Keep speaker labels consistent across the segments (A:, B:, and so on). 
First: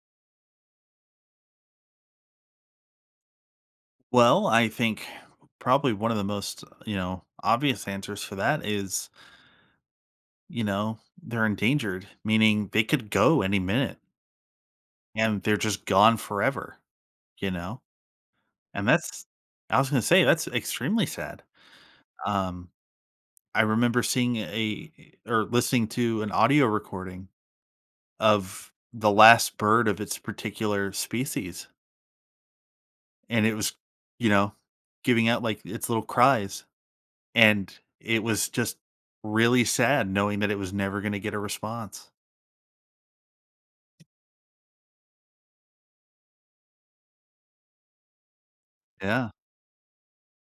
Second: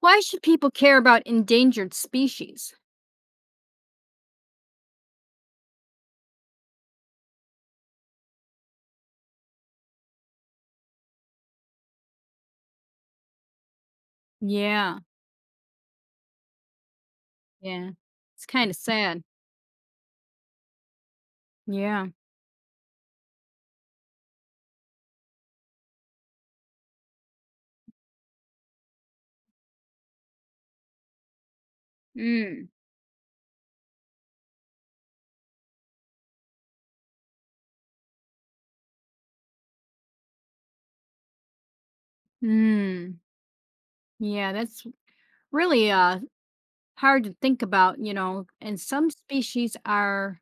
A: Why should people care about endangered species?
B: Well, I think probably one of the most, you know, obvious answers for that is, you know, they're endangered, meaning they could go any minute
A: Yeah,
B: and they're just gone forever, you know?
A: yeah. It's kind of
B: And
A: sad.
B: that's I was going to say that's extremely sad.
A: Yeah.
B: Um I remember seeing a or listening to an audio recording of the last bird of its particular species
A: Mm.
B: and it was, you know, giving out like its little cries. And it was just really sad knowing that it was never gonna get a response.
A: Mm. Yeah, that's really hard to think about, you know, and some
B: Yeah,
A: species are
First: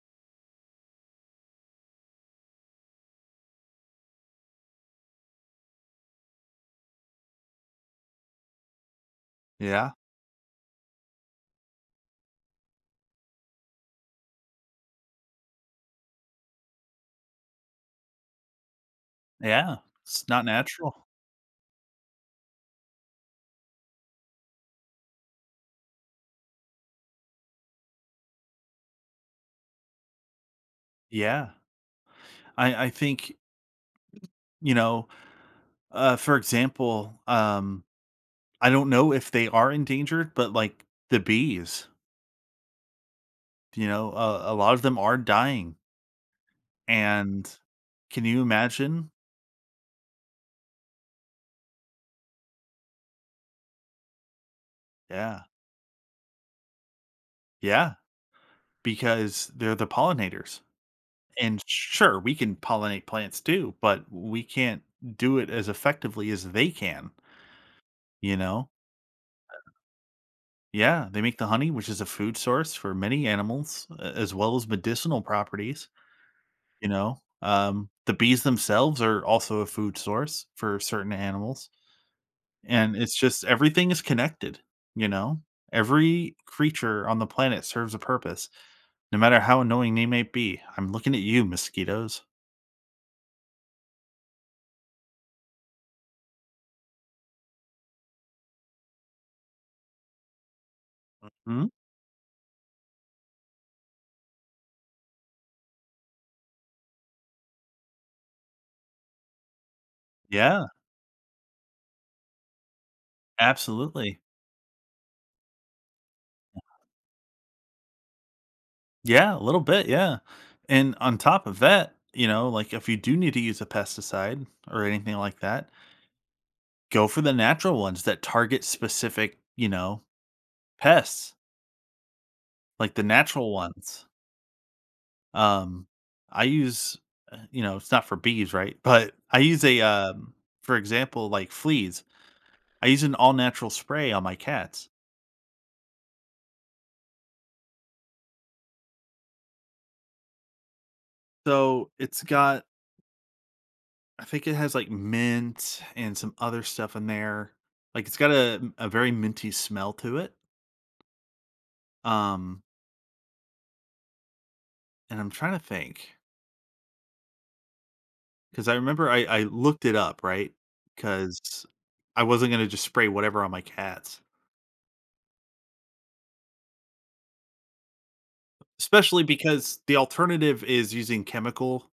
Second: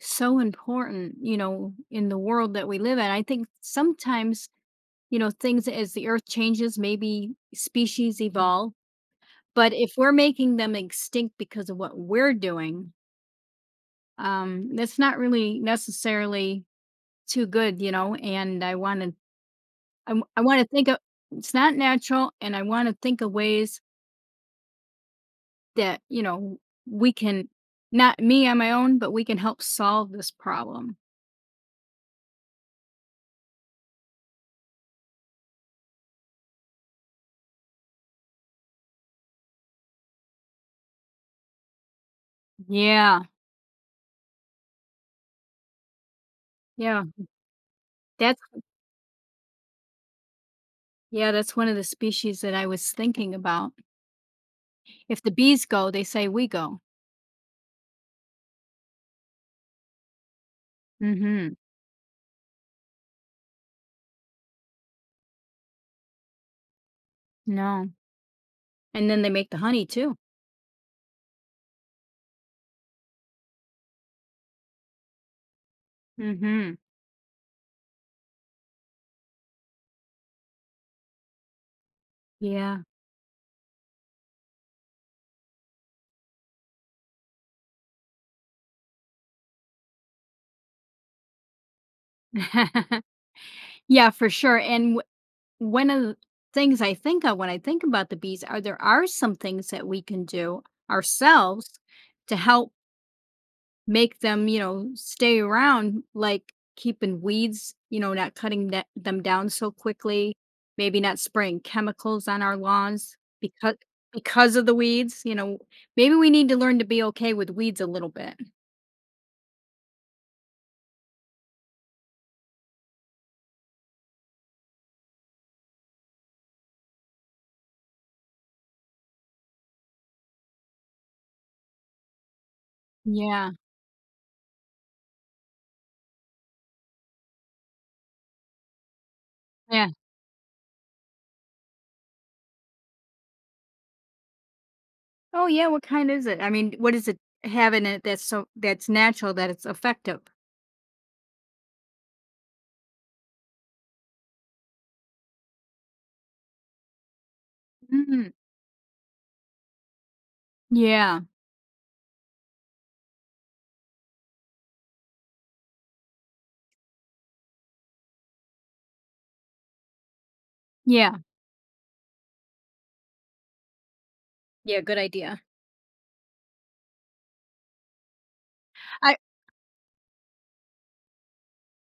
A: so important, you know, in the world that we live in. I think sometimes, you know, things as the earth changes, maybe species evolve, but
B: yeah,
A: if we're making them extinct because of what we're doing, that's not really necessarily too good, you know, and
B: yeah, it's
A: I
B: not
A: wanna think of
B: natural.
A: it's not natural, and I wanna think of ways that, you know, we can not me on my own, but we can help solve this problem.
B: Yeah, I think, you know, for example, I don't know if they are endangered, but, like, the bees,
A: Yeah,
B: you know, a lot of them are dying,
A: yeah,
B: and can
A: that's
B: you imagine?
A: yeah, that's one of the species that I was thinking about. If the
B: Yeah,
A: bees go, they say we go.
B: yeah, because they're the pollinators.
A: Mhm,
B: And sure, we can pollinate plants too, but we can't do it as effectively as they can,
A: no,
B: you know?
A: and then they make the honey too.
B: Yeah, they make the honey, which is a food source for many animals, a- as well as medicinal properties,
A: Mhm,
B: you know? The bees themselves are also a food source for certain animals.
A: yeah.
B: And it's just everything is connected, you know? Every creature on the planet serves a purpose, no matter how annoying they may be. I'm looking at you, mosquitoes.
A: Yeah, for sure, and one of the things I think of when I think about the bees are there are some things that we can do
B: Hmm?
A: ourselves to help make them, you know, stay around, like keeping weeds, you know, not cutting them down so quickly,
B: Yeah,
A: maybe not spraying chemicals on our lawns
B: absolutely.
A: because of the weeds, you know, maybe we need to learn to be okay with weeds a little bit.
B: Yeah, a little bit, yeah. And on top of that, you know, like if you do need to use a pesticide or anything like that, go for the natural ones that target specific, you know, pests, like the
A: Yeah.
B: natural ones. Um, I use, you know, it's not for bees, right? But I use a,
A: Yeah.
B: for example, like fleas. I use an all natural spray on my cats.
A: Oh yeah, what kind is it? I mean, what is it having it that's so that's natural that it's effective?
B: So it's got, I think it has like mint and some other stuff in there. Like it's
A: Mm,
B: got a very minty smell to it.
A: yeah.
B: Um, and I'm trying to think, because I remember I looked it up, right?
A: Yeah.
B: Because I wasn't gonna just spray whatever on my cats,
A: Yeah, good idea. I.
B: especially because the alternative is using chemical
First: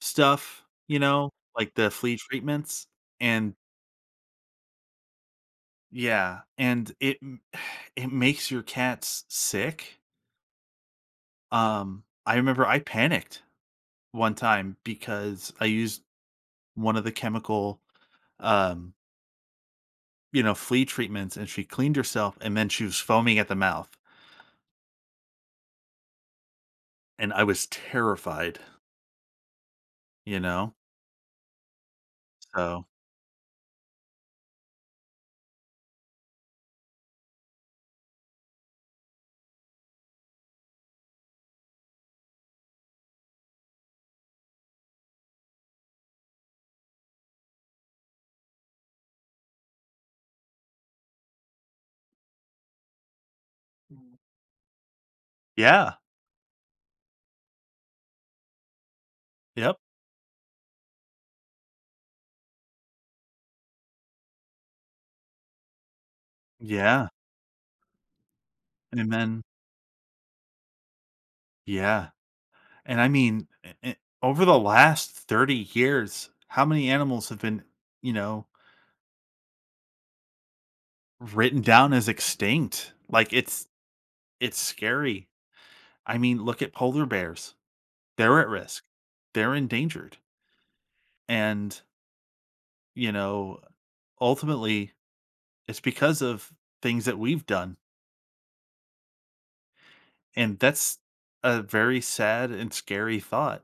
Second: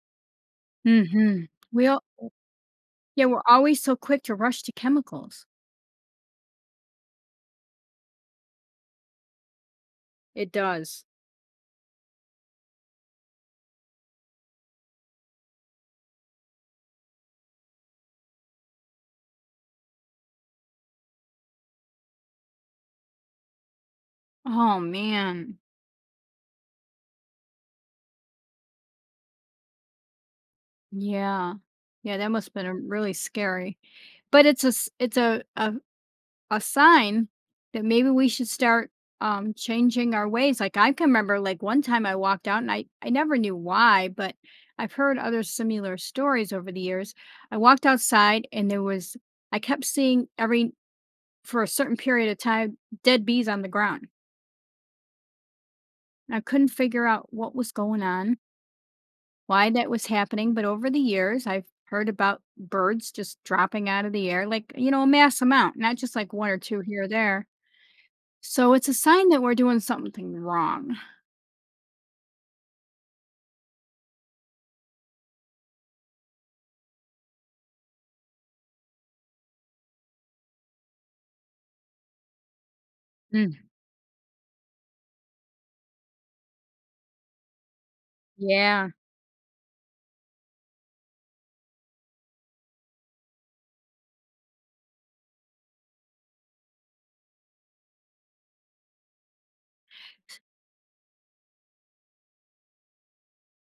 B: stuff, you know,
A: Mhm.
B: like
A: We
B: the
A: all
B: flea treatments,
A: yeah, we're
B: and
A: always so quick to rush to chemicals.
B: yeah, and it m it makes your cats sick.
A: It does.
B: I remember I panicked one time because I used one of the chemical, um you know, flea treatments and she cleaned herself and then she was foaming at the mouth,
A: Oh, man.
B: and I was terrified, you know?
A: Yeah. Yeah, that must've been,
B: So
A: really scary. But it's a a sign that maybe we should start, changing our ways. Like, I can remember, like, one time I walked out and I never knew why, but I've heard other similar stories over the years. I walked outside and there was I kept seeing every for a certain period of time, dead bees on the ground.
B: yeah.
A: And I couldn't figure out what was going on, why
B: Yep.
A: that was happening, but over the years, I've heard about birds just dropping out of the air, like, you know, a mass amount, not just like one or two here or
B: Yeah.
A: there. So it's a
B: And
A: sign that
B: then
A: we're doing something wrong.
B: yeah. And I mean, over the last 30 years, how many animals have been, you know, written down as extinct? Like,
A: Mm,
B: it's scary. I mean, look at polar bears. They're at risk.
A: yeah.
B: They're endangered. And, you know, ultimately it's because of things that we've done, and that's a very sad and scary thought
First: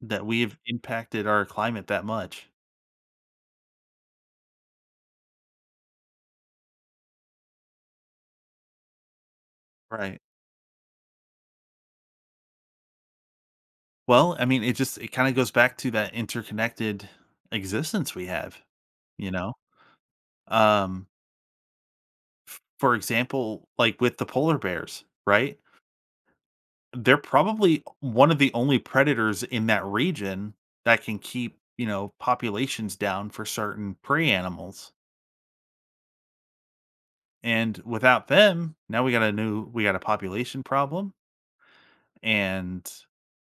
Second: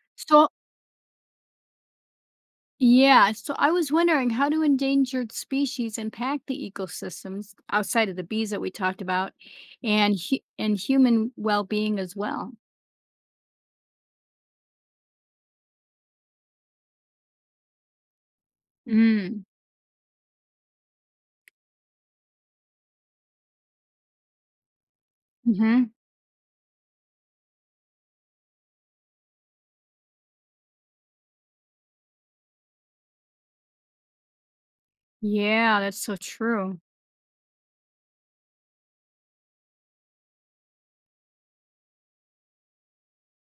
B: that
A: So,
B: we've impacted our climate that much.
A: yeah. So I was wondering how do endangered species impact the ecosystems outside of the bees that we talked about and
B: Right.
A: and human well-being as well?
B: Well, I mean, it just it kinda goes back to that interconnected existence we have, you
A: Mm.
B: know? Um, for example, like with the polar bears, right?
A: Hmm.
B: They're probably one of the only predators in that region that can keep, you know, populations down for certain prey animals.
A: Yeah, that's so true.
B: And without them, now we got a population problem and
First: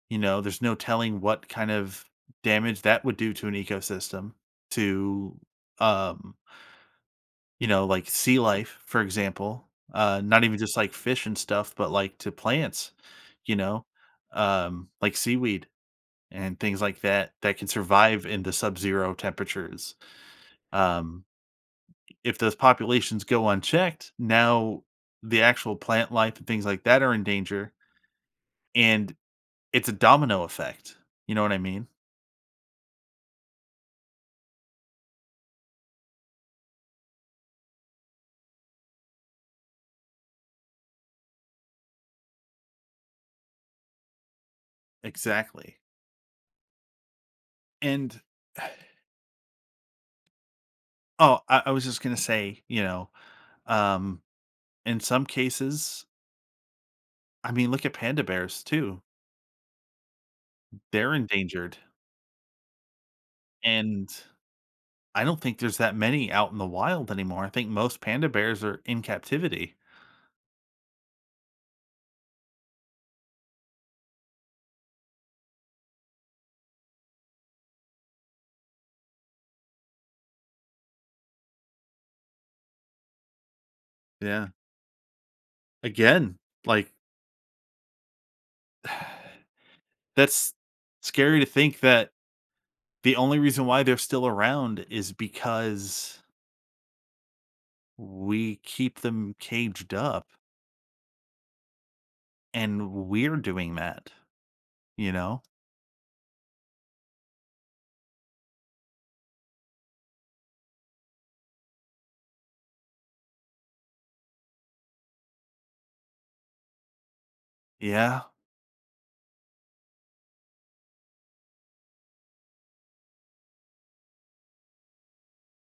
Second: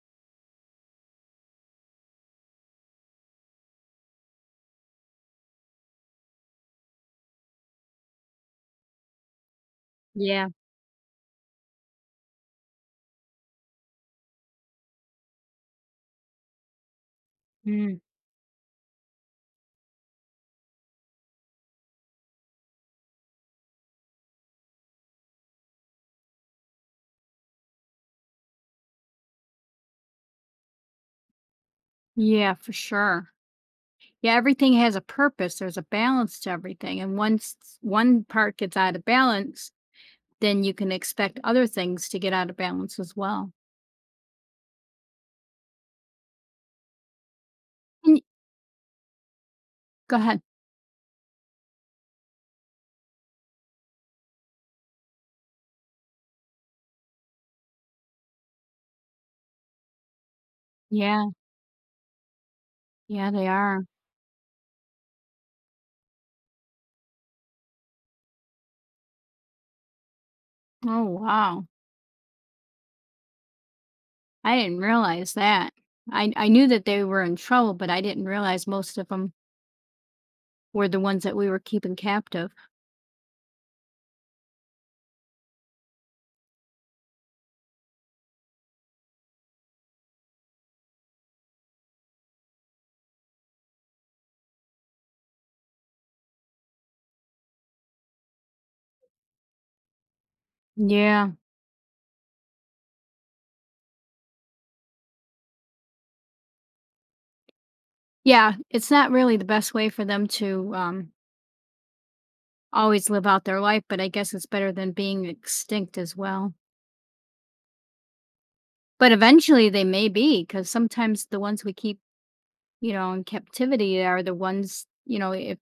B: you know, there's no telling what kind of damage that would do to an ecosystem to um, you know, like sea life, for example. Not
A: Yeah.
B: even just like fish and stuff, but like to plants, you know, like seaweed and things like that that can
A: Mm,
B: survive in the sub-zero temperatures. Um if those populations go unchecked, now the actual plant life and things like that are in danger, and it's a domino effect. You know what I mean?
A: yeah, for sure. Yeah, everything has a purpose. There's a balance to everything. And once one part gets out of balance, then you can expect other things to get out of balance as well.
B: Exactly.
A: And
B: And
A: go ahead.
B: oh, I was just gonna say, you know, um, in some cases, I mean, look at panda bears too. They're
A: Yeah,
B: endangered,
A: yeah, they are.
B: and I don't think there's that many out in the wild anymore. I think most panda bears are in captivity.
A: Oh, wow. I didn't realize that. I knew that they were in trouble, but I didn't realize most of them were the ones that we were keeping captive.
B: Yeah. Again, like that's scary to think that the only reason why they're still around is because we keep them caged up
A: Yeah.
B: and we're doing that, you know?
A: Yeah. It's not really the best way for them to always live out their life, but I guess it's better than being extinct as well.
B: Yeah.
A: But eventually they may be because sometimes the ones we keep, you know, in captivity are the ones, you know, if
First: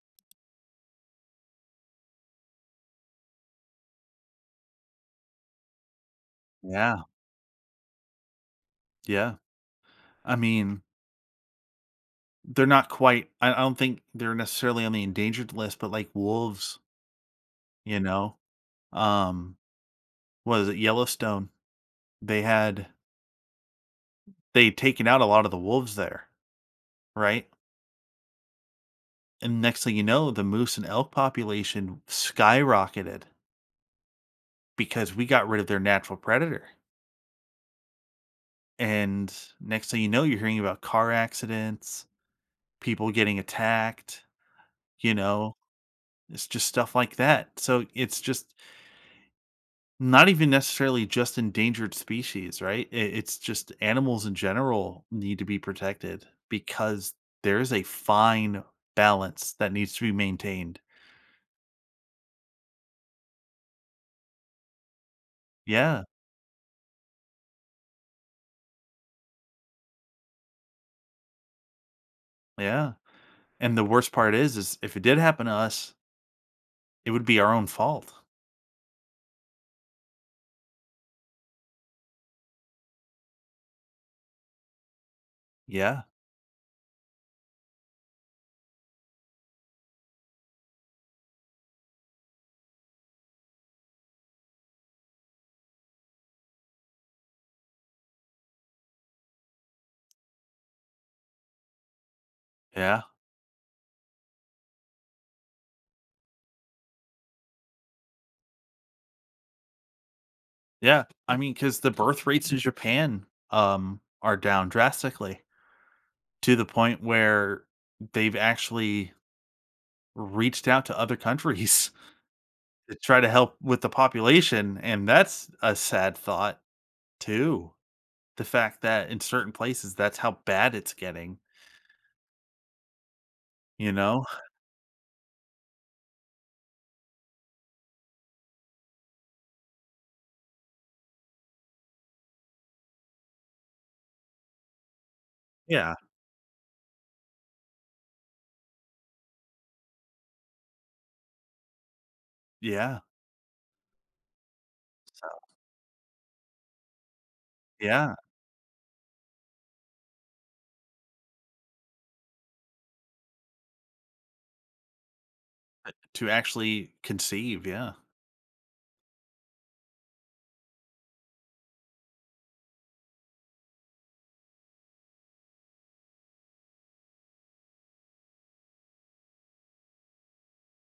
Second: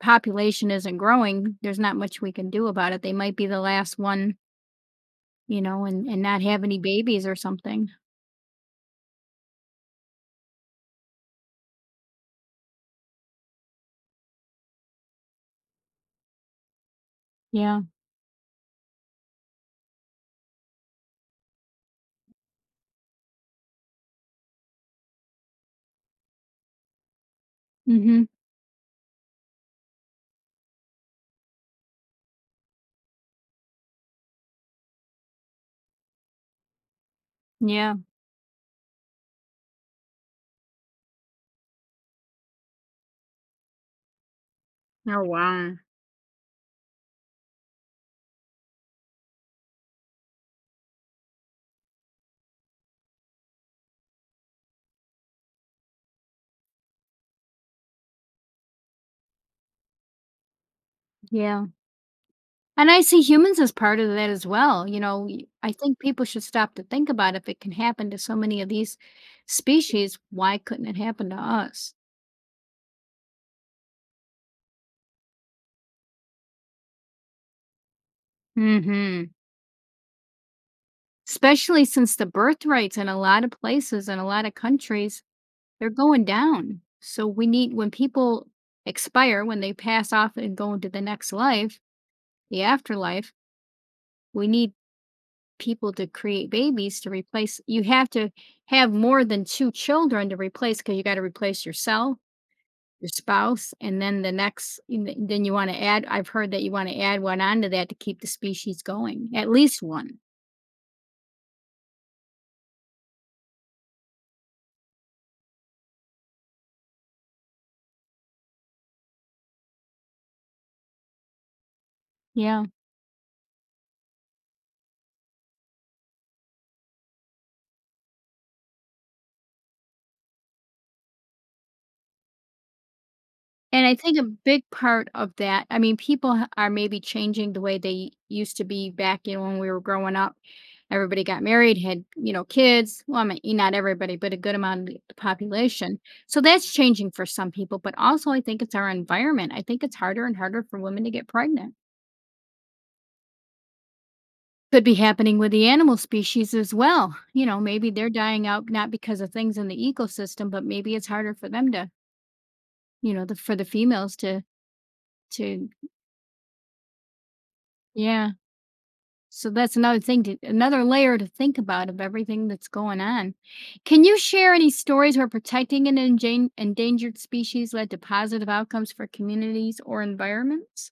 A: population isn't growing, there's not much we can do about it. They might be the last one, you know, and not have any
B: Yeah.
A: babies or something.
B: Yeah. I mean, they're not quite I don't think they're necessarily on the endangered list, but like wolves,
A: Yeah.
B: you know? Um, what is it, Yellowstone? They had they'd taken out a lot of the wolves there, right?
A: Mm-hmm.
B: And next thing you know, the moose and elk population skyrocketed because we got rid of their natural predator.
A: Yeah.
B: And next thing you know, you're hearing about car accidents, people getting attacked, you
A: Oh
B: know,
A: wow.
B: it's just stuff like that. So it's just not even necessarily just endangered species, right? It's just animals in general need to be protected because there is a fine balance that needs to be maintained.
A: Yeah. And I see humans as part of that as well, you know, y I think
B: Yeah,
A: people should stop to think about if it can happen to so many of these species, why couldn't it happen to us?
B: yeah. And the worst part is if it did happen to us, it would be our own fault.
A: Mhm. Especially since the birth rates in a lot of places and a lot of countries, they're
B: Yeah,
A: going down. So we need when people expire, when they pass off and go into the next life, the afterlife, we need people to create babies to replace you have to have more than two children to replace, because you gotta replace yourself,
B: yeah,
A: your spouse, and then the next, and then you want to add, I've heard that you want to add one onto that to keep the species going, at least one.
B: yeah. I mean, because the birth rates in Japan are down drastically to the point where they've actually reached out to other countries
A: Yeah.
B: to try to help with the population, and that's a sad thought too. The fact that in certain places, that's how bad it's getting,
A: And
B: you
A: I think a
B: know?
A: big part of that, I mean, people are maybe changing the way they used to be back, you know, when we were growing up. Everybody got married, had, you know, kids. Well, I mean, not everybody, but a good amount of the
B: Yeah,
A: population. So that's changing for some people. But also, I think it's our environment. I think it's harder and harder for women to get pregnant.
B: yeah,
A: Could be
B: so
A: happening with the animal species as well. You know, maybe they're
B: yeah,
A: dying out not because of things in the ecosystem, but maybe it's harder for them to, you know, the for the females to
B: to actually conceive, yeah.
A: yeah. So that's another layer to think about of everything that's going on. Can you share any stories where protecting an enjan endangered species led to positive outcomes for communities or environments?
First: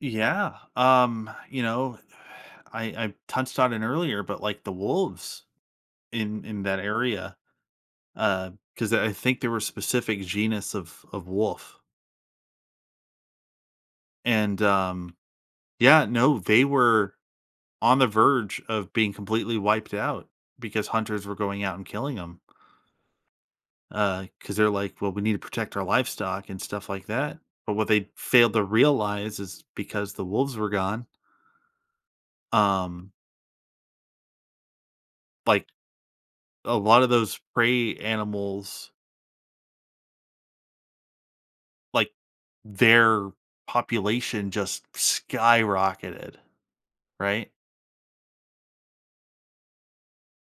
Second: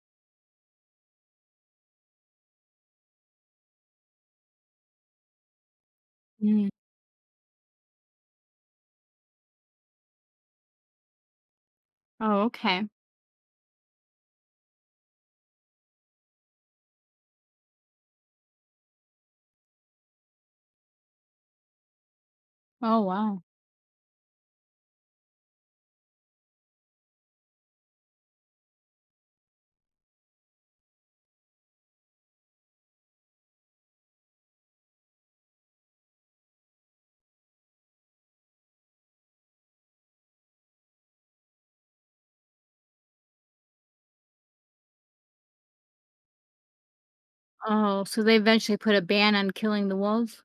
B: Yeah, you know, I touched on it earlier, but, like, the wolves in
A: Mm.
B: that area, because I think there were specific genus of wolf,
A: Oh, okay.
B: and, yeah, no, they were on the verge of being completely wiped out because hunters were going out and killing them
A: Oh, wow.
B: because they're like, well, we need to protect our livestock and stuff like that. But what they failed to realize is because the wolves were gone, um, like a lot of those prey animals, like their population just skyrocketed, right?
A: Oh, so they eventually put a ban on killing the wolves?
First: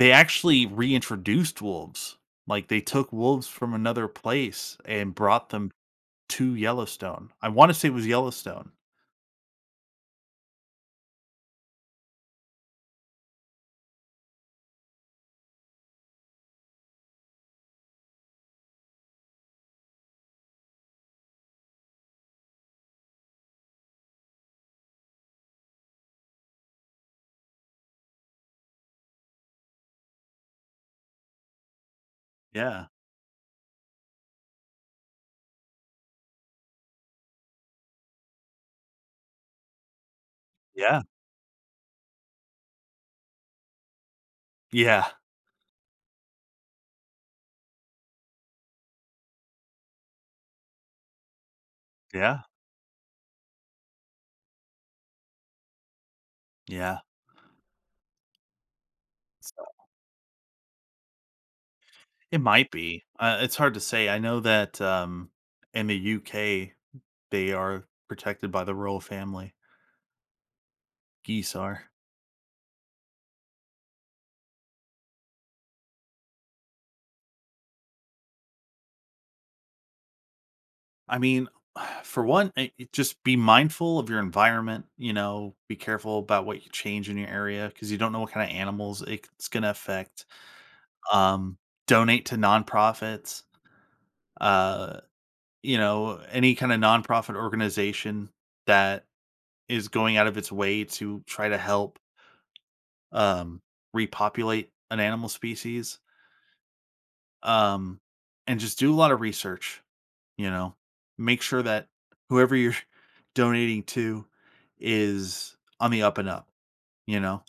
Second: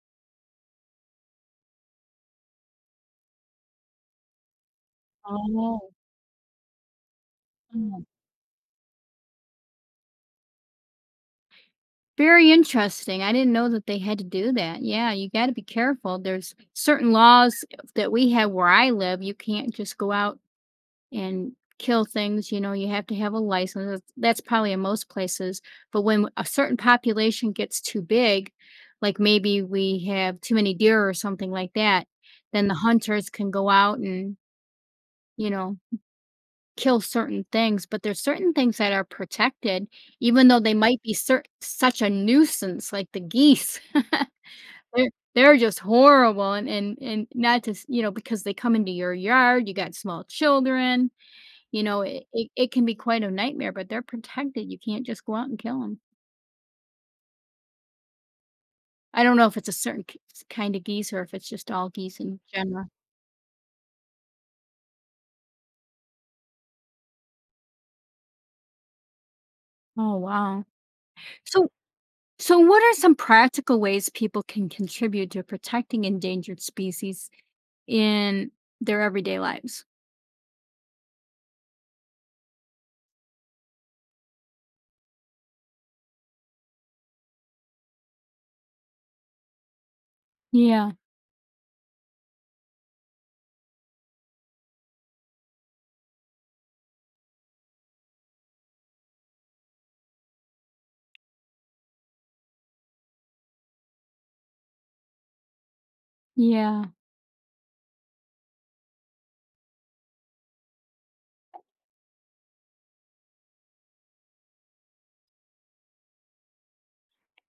B: They actually reintroduced wolves. Like they took wolves from another place and brought them
A: Oh.
B: to Yellowstone. I wanna say it was Yellowstone.
A: Very interesting. I didn't know that they had to do that. Yeah, you gotta be careful. There's certain laws that we have where I live. You can't just go out and kill things, you know, you have to have a license. That's probably in most places. But when a certain population gets too big, like maybe we have too many deer or something like that, then the
B: Yeah.
A: hunters can go out and, you know, kill certain things, but there's certain things that are protected, even though they might
B: Yeah.
A: be cer such a nuisance, like the geese. They're
B: Yeah.
A: they're just horrible, and and not to s you know, because they come into your yard, you got small children, you know,
B: Yeah.
A: it can be quite a nightmare, but they're protected, you can't just go out and kill them.
B: Yeah.
A: I don't know if
B: So
A: it's a certain k s kind of geese or if it's just all geese in
B: it might
A: general.
B: be. It's hard to say. I know that, in the UK, they are protected by the royal family.
A: Oh, wow.
B: Geese
A: So
B: are.
A: so what are some practical ways people can contribute to protecting endangered species in their everyday lives?
B: I mean, for one, I it just be mindful of your environment, you know, be careful about what you change in your area because you don't know what kinda animals it's gonna affect.
A: Yeah,
B: Um, donate to nonprofits, uh you know, any kind of nonprofit organization that is going out of its way to try to help um, repopulate an animal species,
A: yeah,
B: um, and just do a lot of research. You know, make sure that whoever you're donating to is on the up and up. You know,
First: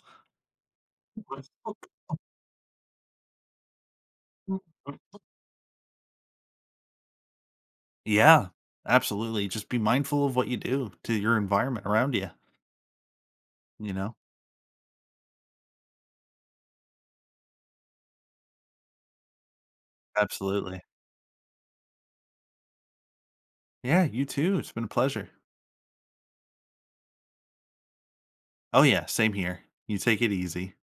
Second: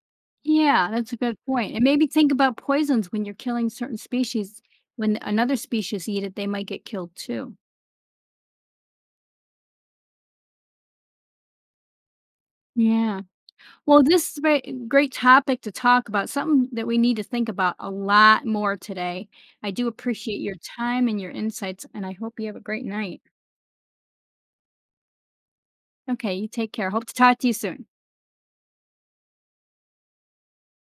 A: Yeah, that's a good point. And maybe think about poisons when you're killing certain species. When another species eat it, they might get killed too.
B: yeah, absolutely. Just be mindful of what you do to your environment around you.
A: Yeah.
B: You
A: Well,
B: know,
A: this is a great topic to talk about, something that we need to think about a lot more today. I do appreciate your
B: absolutely.
A: time and your insights, and I hope you have a great night.
B: Yeah, you too. It's been a pleasure.
A: Okay, you take care. Hope to talk to you soon.
B: Oh, yeah, same here. You take it easy.